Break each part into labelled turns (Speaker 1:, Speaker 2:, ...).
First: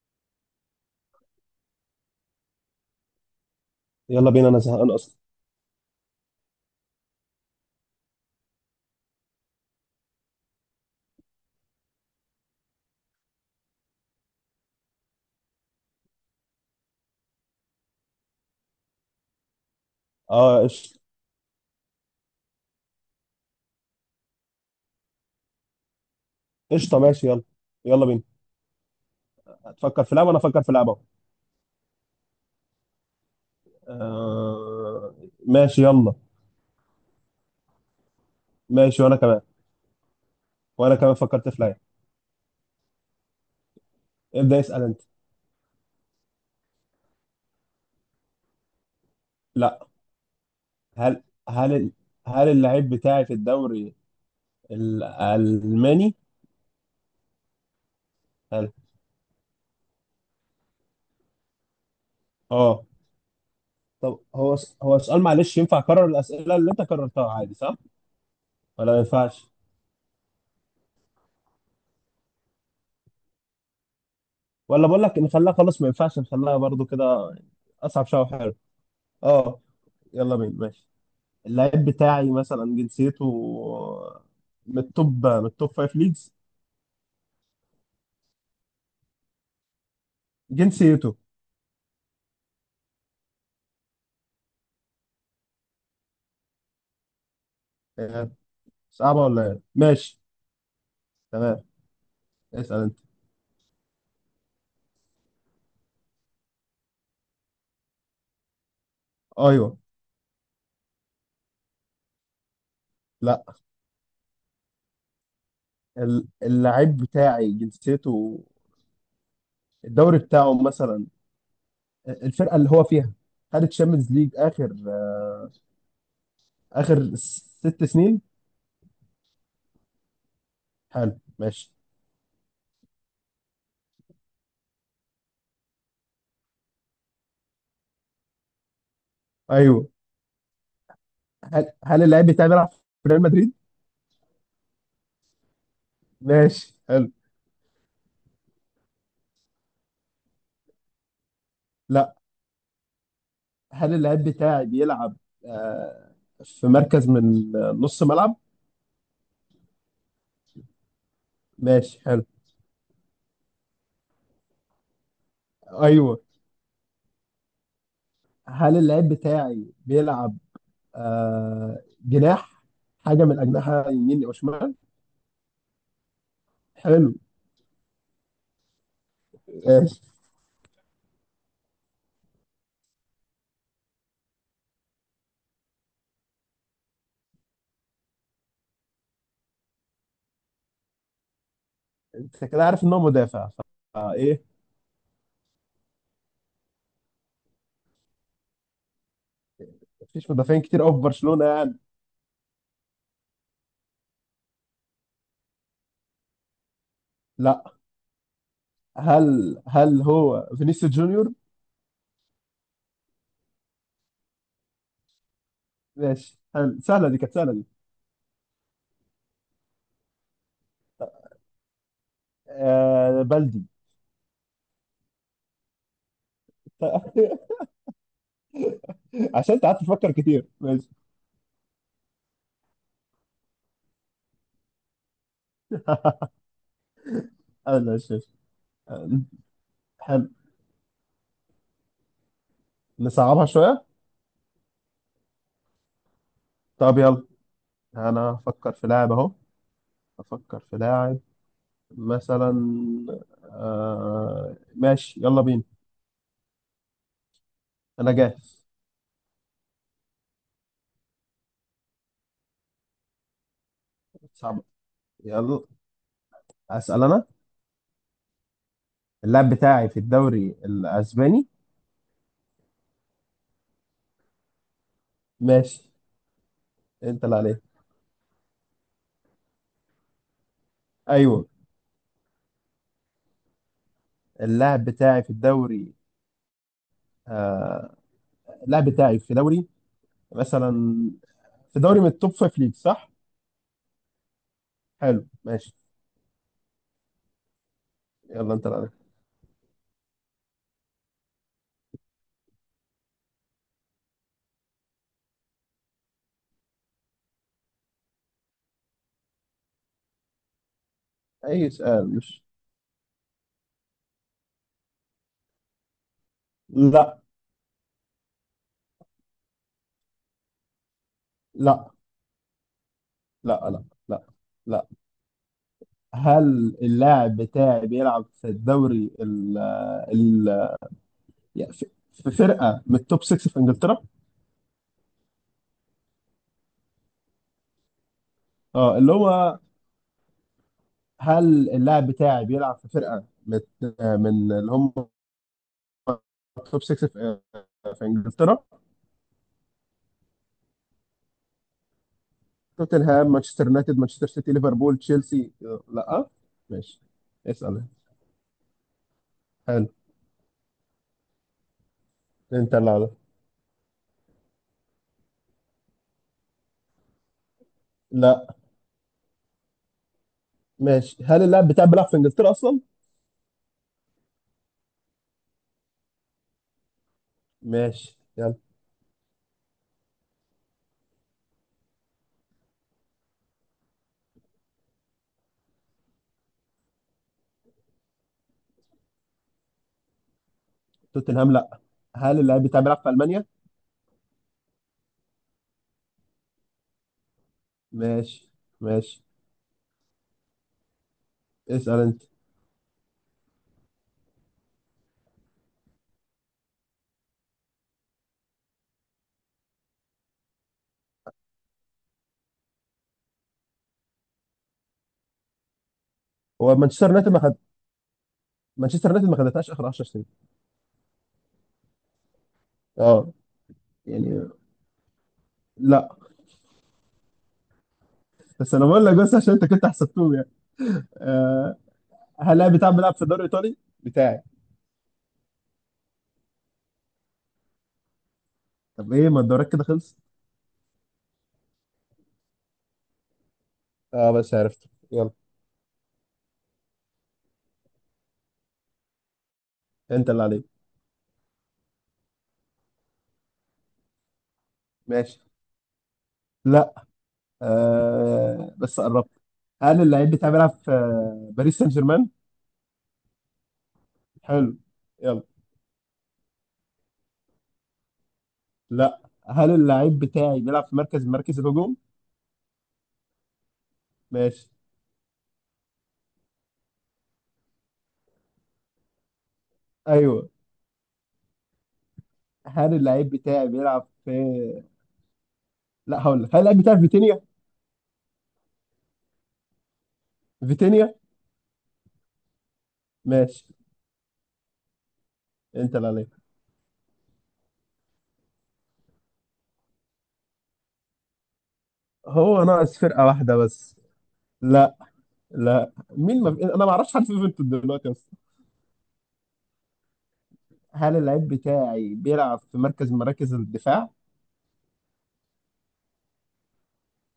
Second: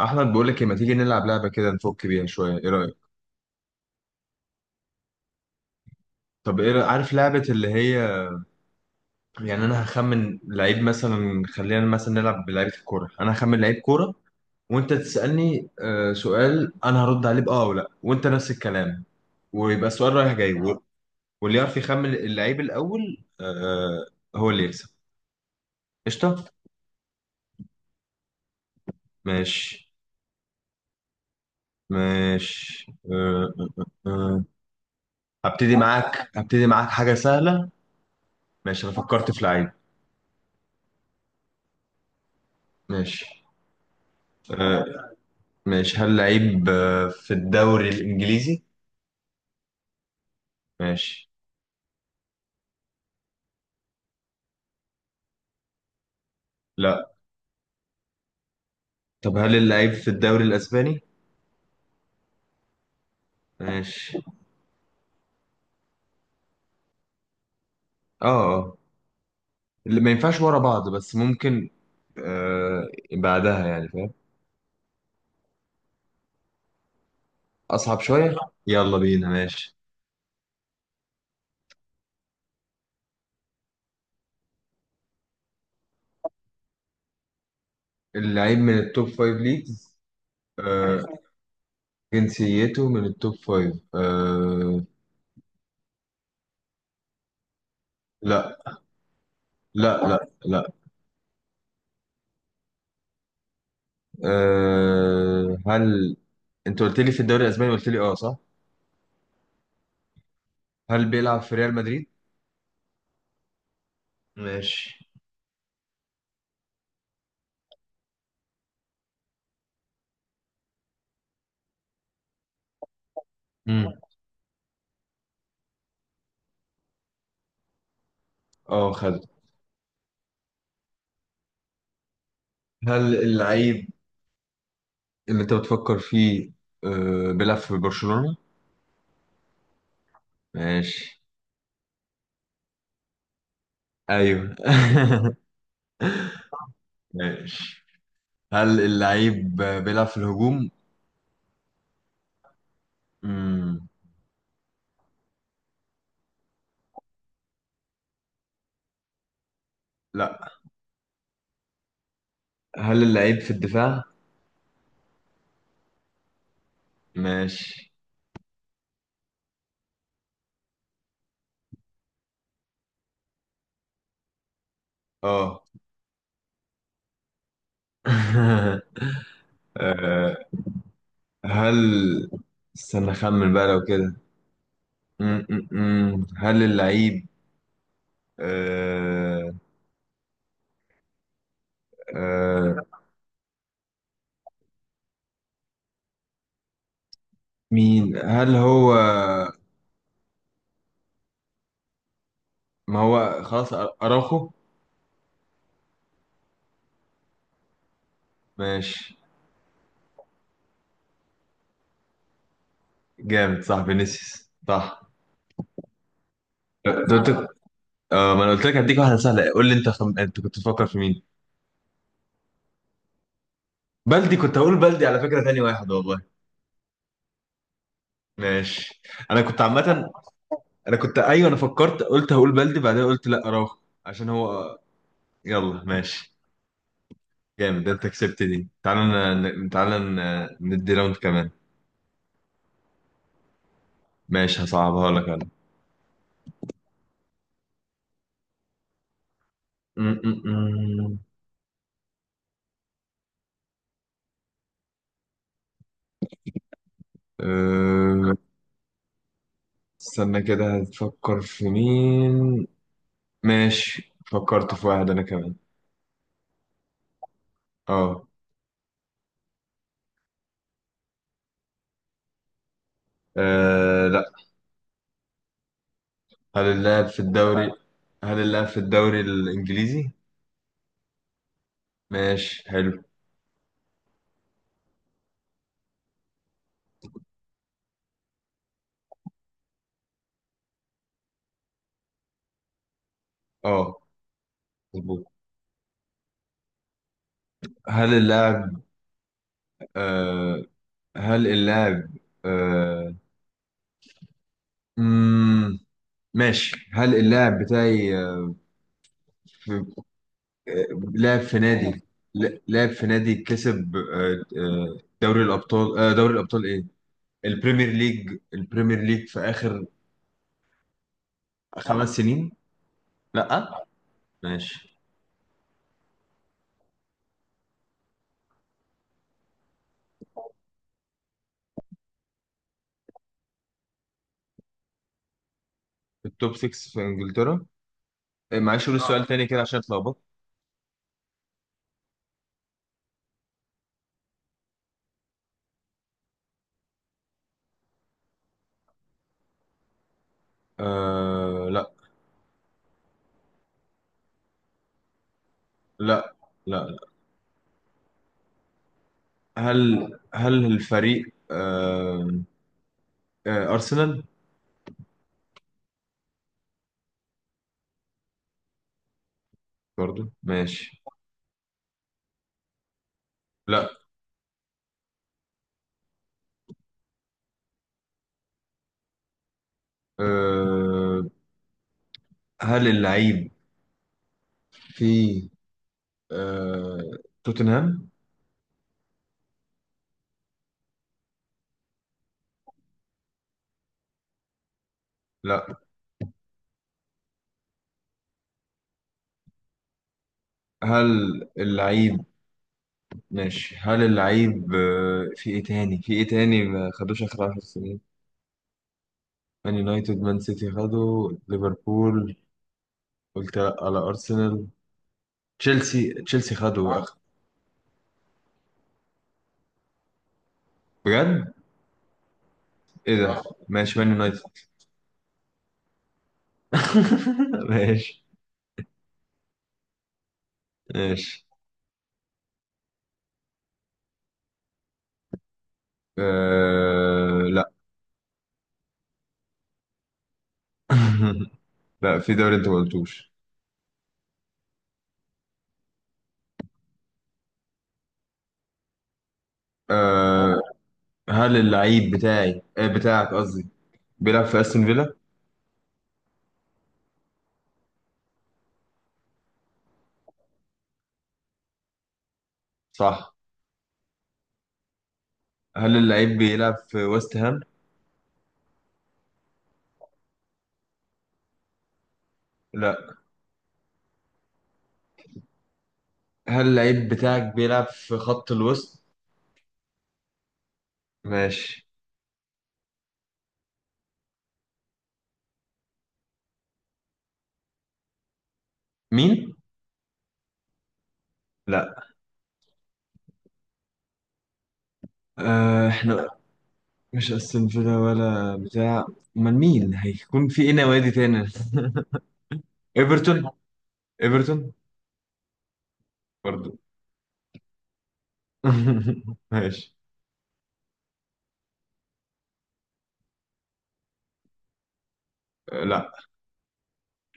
Speaker 1: احمد، بقول لك إيه، ما تيجي نلعب لعبه كده نفك بيها شويه، ايه رايك؟
Speaker 2: يلا بينا، انا زهقان اصلا.
Speaker 1: طب ايه رأيك؟ عارف لعبه اللي هي، يعني انا هخمن لعيب، مثلا خلينا مثلا نلعب بلعيبه الكوره، انا هخمن لعيب كوره. وانت تسالني سؤال، انا هرد عليه باه او لا، وانت نفس الكلام. ويبقى السؤال رايح جاي
Speaker 2: اه،
Speaker 1: و-
Speaker 2: قشطه.
Speaker 1: واللي يعرف يخمن اللعيب الاول هو اللي يكسب. قشطه.
Speaker 2: قشطه، ماشي، يلا. يلا بينا.
Speaker 1: ماشي.
Speaker 2: هتفكر في لعبه وانا افكر في لعبه.
Speaker 1: ماشي. آه. آه. آه. آه.
Speaker 2: آه.
Speaker 1: هبتدي
Speaker 2: ماشي، يلا.
Speaker 1: معاك هبتدي معاك حاجه سهله. ماشي انا
Speaker 2: ماشي وانا
Speaker 1: فكرت
Speaker 2: كمان
Speaker 1: في لعيب.
Speaker 2: وانا كمان فكرت في لعبه.
Speaker 1: ماشي.
Speaker 2: ابدا، اسال
Speaker 1: آه.
Speaker 2: انت.
Speaker 1: ماشي، هل لعيب في الدوري الإنجليزي؟
Speaker 2: لا. هل
Speaker 1: ماشي.
Speaker 2: هل ال- هل اللعيب بتاعي في الدوري الالماني؟
Speaker 1: لا.
Speaker 2: هل
Speaker 1: طب هل اللعيب في الدوري الأسباني؟
Speaker 2: اه.
Speaker 1: ماشي.
Speaker 2: طب هو سؤال، معلش ينفع اكرر الاسئله اللي انت كررتها عادي؟ صح
Speaker 1: اه. آه.
Speaker 2: ولا ما ينفعش؟
Speaker 1: اللي ما ينفعش ورا بعض، بس ممكن آه بعدها، يعني فاهم.
Speaker 2: ولا بقول لك نخليها، خلاص ما ينفعش، نخليها برضو كده.
Speaker 1: أصعب
Speaker 2: اصعب شويه،
Speaker 1: شوية؟
Speaker 2: حلو.
Speaker 1: يلا بينا
Speaker 2: اه.
Speaker 1: ماشي.
Speaker 2: يلا بينا، ماشي. اللعيب بتاعي مثلا، جنسيته من التوب فايف ليجز.
Speaker 1: اللعيب من التوب فايف ليجز آه
Speaker 2: جنسيته.
Speaker 1: جنسيته من التوب فايف.
Speaker 2: آه،
Speaker 1: لا.
Speaker 2: صعبة ولا ايه؟
Speaker 1: لا،
Speaker 2: ماشي.
Speaker 1: لا، لا.
Speaker 2: تمام. اسأل انت.
Speaker 1: هل انت قلت لي في الدوري الاسباني؟ قلت لي اه، صح؟
Speaker 2: ايوه.
Speaker 1: هل بيلعب في ريال مدريد؟
Speaker 2: لا.
Speaker 1: ماشي.
Speaker 2: اللعيب بتاعي جنسيته، الدوري بتاعه مثلا، الفرقة اللي هو فيها خدت
Speaker 1: امم.
Speaker 2: شامبيونز ليج اخر ست سنين.
Speaker 1: اه خد.
Speaker 2: حلو، ماشي.
Speaker 1: هل اللعيب اللي انت بتفكر فيه بيلعب في برشلونة؟
Speaker 2: ايوه.
Speaker 1: ماشي.
Speaker 2: هل اللعيب بتاعي بيلعب في ريال مدريد؟
Speaker 1: ايوه.
Speaker 2: ماشي، حلو.
Speaker 1: ماشي. هل اللعيب بيلعب في الهجوم؟
Speaker 2: لا.
Speaker 1: مم.
Speaker 2: هل اللعيب بتاعي بيلعب آه، في مركز من نص ملعب؟
Speaker 1: لا،
Speaker 2: ماشي، حلو.
Speaker 1: هل اللعيب في الدفاع؟
Speaker 2: ايوه.
Speaker 1: ماشي.
Speaker 2: هل اللاعب بتاعي بيلعب جناح، حاجه من اجنحه يمين او شمال؟
Speaker 1: اه.
Speaker 2: حلو، ماشي.
Speaker 1: آه، هل، استنى اخمن بقى لو كده. هل اللعيب آه...
Speaker 2: انت كده
Speaker 1: آه...
Speaker 2: عارف ان هو مدافع. فايه
Speaker 1: مين؟ هل هو؟
Speaker 2: مفيش مدافعين كتير قوي في برشلونه يعني.
Speaker 1: ما هو خلاص، أراخو.
Speaker 2: لا.
Speaker 1: ماشي.
Speaker 2: هل هو فينيسيوس جونيور؟
Speaker 1: جامد، صح؟ فينيسيوس صح؟
Speaker 2: ماشي، حلو، سهله
Speaker 1: أنت
Speaker 2: دي،
Speaker 1: قلت
Speaker 2: كانت
Speaker 1: اه.
Speaker 2: سهله دي.
Speaker 1: ما انا قلت لك هديك واحده سهله. قول لي انت انت كنت بتفكر في مين؟
Speaker 2: آه بلدي.
Speaker 1: بلدي! كنت هقول بلدي على فكره تاني واحد، والله. ماشي. انا
Speaker 2: عشان
Speaker 1: كنت
Speaker 2: انت قعدت
Speaker 1: عامه.
Speaker 2: تفكر كتير، ماشي.
Speaker 1: انا كنت، ايوه، انا فكرت قلت هقول بلدي، بعدين قلت لا، اراوخو عشان هو. يلا ماشي.
Speaker 2: حلو،
Speaker 1: جامد، انت
Speaker 2: ماشي، ماشي.
Speaker 1: كسبت دي.
Speaker 2: آه.
Speaker 1: تعالى
Speaker 2: حلو.
Speaker 1: ندي راوند كمان.
Speaker 2: نصعبها شويه.
Speaker 1: ماشي هصعبها لك انا.
Speaker 2: طب يلا. انا افكر في لاعب اهو
Speaker 1: م- م-
Speaker 2: افكر في
Speaker 1: م.
Speaker 2: لاعب مثلا. آه، ماشي، يلا بينا. انا
Speaker 1: أه،
Speaker 2: جاهز.
Speaker 1: استنى كده، هتفكر في مين؟ ماشي
Speaker 2: صعب.
Speaker 1: فكرت في واحد انا كمان.
Speaker 2: يلا. اسال انا.
Speaker 1: اه.
Speaker 2: اللاعب بتاعي في الدوري الاسباني.
Speaker 1: لا.
Speaker 2: ماشي.
Speaker 1: هل اللاعب في
Speaker 2: انت اللي عليك.
Speaker 1: الدوري هل اللاعب في الدوري الإنجليزي؟
Speaker 2: ايوه.
Speaker 1: ماشي حلو.
Speaker 2: اللاعب بتاعي في الدوري آه اللاعب بتاعي في دوري مثلا، في دوري من التوب فايف ليج، صح؟
Speaker 1: اه
Speaker 2: حلو،
Speaker 1: مظبوط.
Speaker 2: ماشي.
Speaker 1: هل
Speaker 2: يلا، انت اللي
Speaker 1: اللاعب
Speaker 2: عليك.
Speaker 1: آه هل اللاعب آه مم ماشي، هل اللاعب بتاعي في، آه، لاعب في
Speaker 2: اي
Speaker 1: نادي،
Speaker 2: سؤال مش...
Speaker 1: لاعب في نادي كسب، دوري الأبطال، دوري الأبطال إيه؟
Speaker 2: لا،
Speaker 1: البريمير ليج، في آخر
Speaker 2: لا،
Speaker 1: 5 سنين؟
Speaker 2: لا.
Speaker 1: لا.
Speaker 2: لا، لا، لا.
Speaker 1: ماشي.
Speaker 2: هل اللاعب بتاعي بيلعب في الدوري يعني في فرقه من التوب 6 في انجلترا؟
Speaker 1: التوب 6 في إنجلترا. معلش قول
Speaker 2: اه، اللي
Speaker 1: السؤال تاني
Speaker 2: هو،
Speaker 1: كده عشان اتلخبطت.
Speaker 2: هل اللاعب بتاعي بيلعب في فرقه من اللي هم التوب 6 في انجلترا؟
Speaker 1: لا.
Speaker 2: توتنهام، مانشستر يونايتد، مانشستر سيتي، ليفربول، تشيلسي. لا.
Speaker 1: لا، لا.
Speaker 2: ماشي. اسال. حلو.
Speaker 1: هل هل الفريق
Speaker 2: انت اللي عليك.
Speaker 1: أرسنال؟
Speaker 2: لا.
Speaker 1: برضو ماشي.
Speaker 2: ماشي. هل اللاعب بتاعي بيلعب في انجلترا اصلا؟
Speaker 1: لا.
Speaker 2: ماشي، يلا.
Speaker 1: آه هل اللعيب في آه توتنهام؟
Speaker 2: توتنهام؟ لا. هل اللاعب بتاعي بيلعب في المانيا؟
Speaker 1: لا.
Speaker 2: ماشي. ماشي.
Speaker 1: هل
Speaker 2: اسال انت.
Speaker 1: اللعيب؟ ماشي، هل اللعيب في ايه تاني، ما خدوش آخر 10 سنين؟ مان يونايتد، مان سيتي خدوا، ليفربول، قلت لا على أرسنال، تشيلسي
Speaker 2: هو
Speaker 1: خدوا
Speaker 2: مانشستر
Speaker 1: آخر.
Speaker 2: يونايتد ما خد مانشستر يونايتد ما خدتهاش اخر 10 سنين.
Speaker 1: بجد؟ ايه
Speaker 2: اه.
Speaker 1: ده؟ ماشي مان يونايتد.
Speaker 2: يعني، لا.
Speaker 1: ماشي.
Speaker 2: بس انا بقول لك بس عشان انت كنت حسبتهم يعني.
Speaker 1: ماشي.
Speaker 2: آه. هل لاعب بتاع بيلعب في الدوري الايطالي؟ بتاعي.
Speaker 1: لا.
Speaker 2: طب ايه؟ ما الدوريات كده خلصت.
Speaker 1: لا، في دوري انت ما قلتوش.
Speaker 2: اه بس عرفته، يلا. انت اللي
Speaker 1: أه...
Speaker 2: عليك.
Speaker 1: هل اللعيب بتاعي، بتاعك قصدي، بيلعب في استون فيلا؟
Speaker 2: ماشي. لا. آه بس قربت. هل اللعيب بتاعي بيلعب في باريس سان جيرمان؟
Speaker 1: صح.
Speaker 2: حلو، يلا.
Speaker 1: هل اللعيب بيلعب في ويست هام؟
Speaker 2: لا. هل اللعيب بتاعي بيلعب في مركز الهجوم؟
Speaker 1: لا.
Speaker 2: ماشي.
Speaker 1: هل اللعيب بتاعك بيلعب في خط الوسط؟
Speaker 2: ايوه.
Speaker 1: ماشي.
Speaker 2: هل اللعيب بتاعي بيلعب في لا، هقول لك، هل اللعيب بتاعي في فيتينيا؟
Speaker 1: مين؟
Speaker 2: فيتينيا؟
Speaker 1: لا.
Speaker 2: ماشي. انت اللي
Speaker 1: احنا،
Speaker 2: عليك.
Speaker 1: مش استون فيلا ولا بتاع، امال مين هيكون؟ في ايه نوادي تاني؟
Speaker 2: هو ناقص فرقة
Speaker 1: ايفرتون.
Speaker 2: واحدة بس.
Speaker 1: ايفرتون؟
Speaker 2: لا. لا، مين، ما
Speaker 1: برضو.
Speaker 2: انا ما اعرفش حد في يوفنتوس دلوقتي اصلا.
Speaker 1: ماشي.
Speaker 2: هل اللعيب بتاعي بيلعب في مركز من مراكز الدفاع؟
Speaker 1: لا.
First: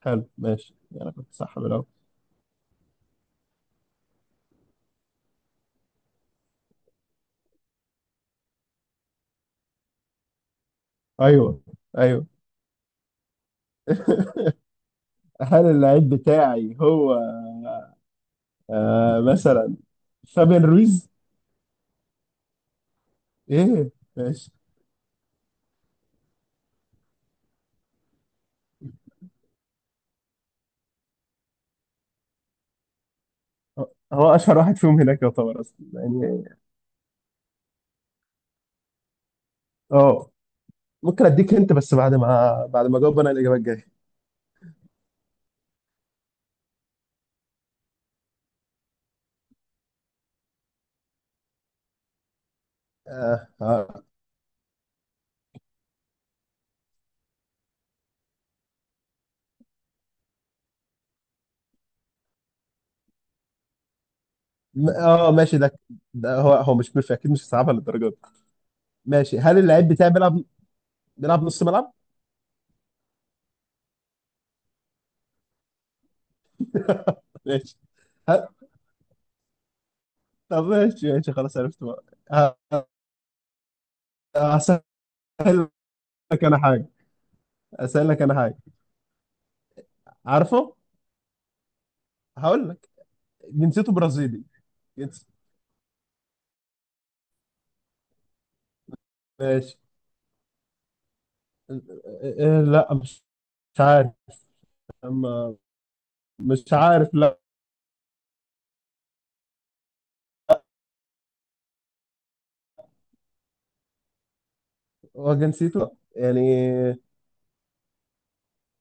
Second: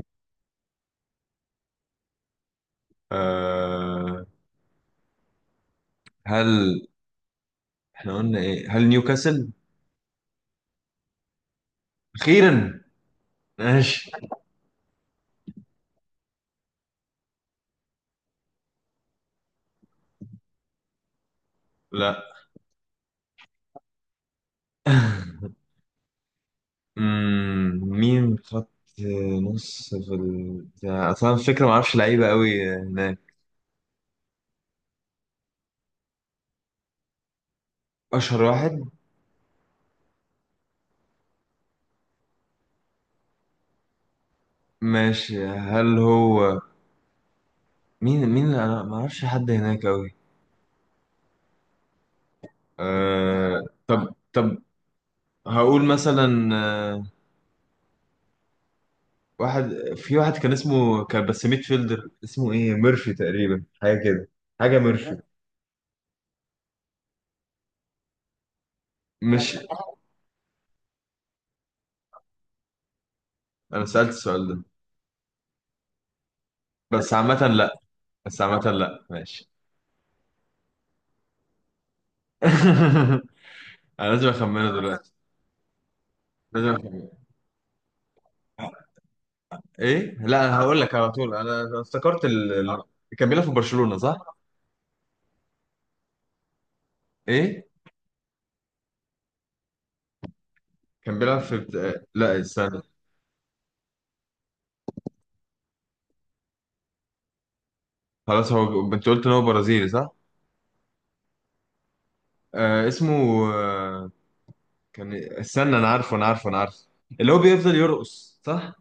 Speaker 2: حلو، ماشي. انا كنت صح بالاول.
Speaker 1: أه هل احنا قلنا ايه؟ هل نيوكاسل؟
Speaker 2: ايوه. ايوه.
Speaker 1: اخيرا! ماشي.
Speaker 2: هل اللعيب بتاعي هو مثلا فابين رويز؟
Speaker 1: لا.
Speaker 2: ايه. ماشي.
Speaker 1: مين خط نص في اصلا الفكره ما اعرفش لعيبه قوي هناك.
Speaker 2: هو اشهر واحد فيهم هناك يعتبر اصلا يعني.
Speaker 1: اشهر واحد.
Speaker 2: اه. ممكن اديك انت بس بعد ما اجاوب انا الاجابه الجايه.
Speaker 1: ماشي. هل هو؟ مين اللي، انا ما اعرفش حد هناك قوي.
Speaker 2: اه، اه.
Speaker 1: طب هقول مثلا آه، واحد، في واحد كان اسمه، كان بس ميد فيلدر، اسمه ايه؟ ميرفي تقريبا، حاجه كده، حاجه ميرفي.
Speaker 2: ماشي. ده هو، مش اكيد، مش صعبها للدرجه دي. ماشي. هل
Speaker 1: مش،
Speaker 2: اللعيب بتاعي بيلعب، نلعب نص ملعب؟
Speaker 1: انا سألت السؤال ده. بس عامة
Speaker 2: ماشي.
Speaker 1: لا. بس
Speaker 2: ه-
Speaker 1: عامة لا. ماشي.
Speaker 2: طب ماشي، ماشي، خلاص عرفت بقى. ه-
Speaker 1: انا لازم اخمنه
Speaker 2: هسهل
Speaker 1: دلوقتي.
Speaker 2: لك انا
Speaker 1: لازم
Speaker 2: حاجه
Speaker 1: اخمنه.
Speaker 2: هسهل لك انا حاجه.
Speaker 1: ايه، لا، انا
Speaker 2: عارفه.
Speaker 1: هقول لك على طول. انا افتكرت
Speaker 2: هقول لك.
Speaker 1: كان بيلعب في
Speaker 2: جنسيته
Speaker 1: برشلونة، صح؟
Speaker 2: برازيلي. جنس
Speaker 1: ايه.
Speaker 2: ماشي.
Speaker 1: كان بيلعب في
Speaker 2: إيه-
Speaker 1: لا
Speaker 2: إيه-
Speaker 1: استنى.
Speaker 2: لا، مش عارف. أما، مش عارف، لا.
Speaker 1: خلاص هو، انت قلت ان هو برازيلي صح. اسمه آه كان،
Speaker 2: هو
Speaker 1: استنى، انا
Speaker 2: جنسيته
Speaker 1: عارفه انا
Speaker 2: يعني.
Speaker 1: عارفه انا عارفه اللي هو بيفضل يرقص صح؟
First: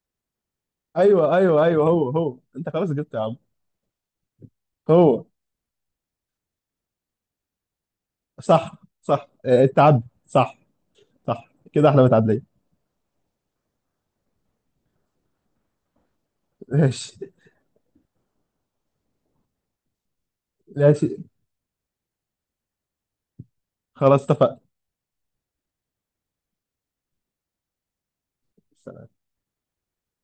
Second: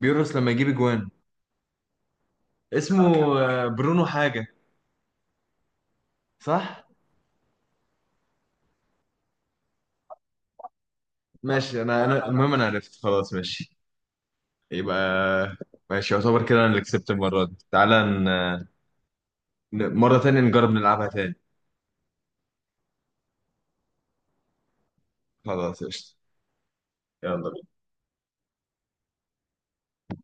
Speaker 1: بيرقص لما يجيب اجوان.
Speaker 2: ايوه، ايوه، ايوه. هو، انت خلاص جبت يا
Speaker 1: اسمه
Speaker 2: عم.
Speaker 1: برونو حاجة،
Speaker 2: هو.
Speaker 1: صح؟
Speaker 2: صح. صح، إيه، اتعد صح. صح
Speaker 1: ماشي.
Speaker 2: كده، احنا
Speaker 1: انا
Speaker 2: متعدين.
Speaker 1: المهم انا عرفت خلاص. ماشي. يبقى ماشي. يعتبر كده انا اللي كسبت
Speaker 2: ماشي.
Speaker 1: المره دي. تعالى مره تانية نجرب نلعبها
Speaker 2: ماشي،
Speaker 1: تاني.
Speaker 2: خلاص اتفقنا.
Speaker 1: خلاص قشطة. يلا.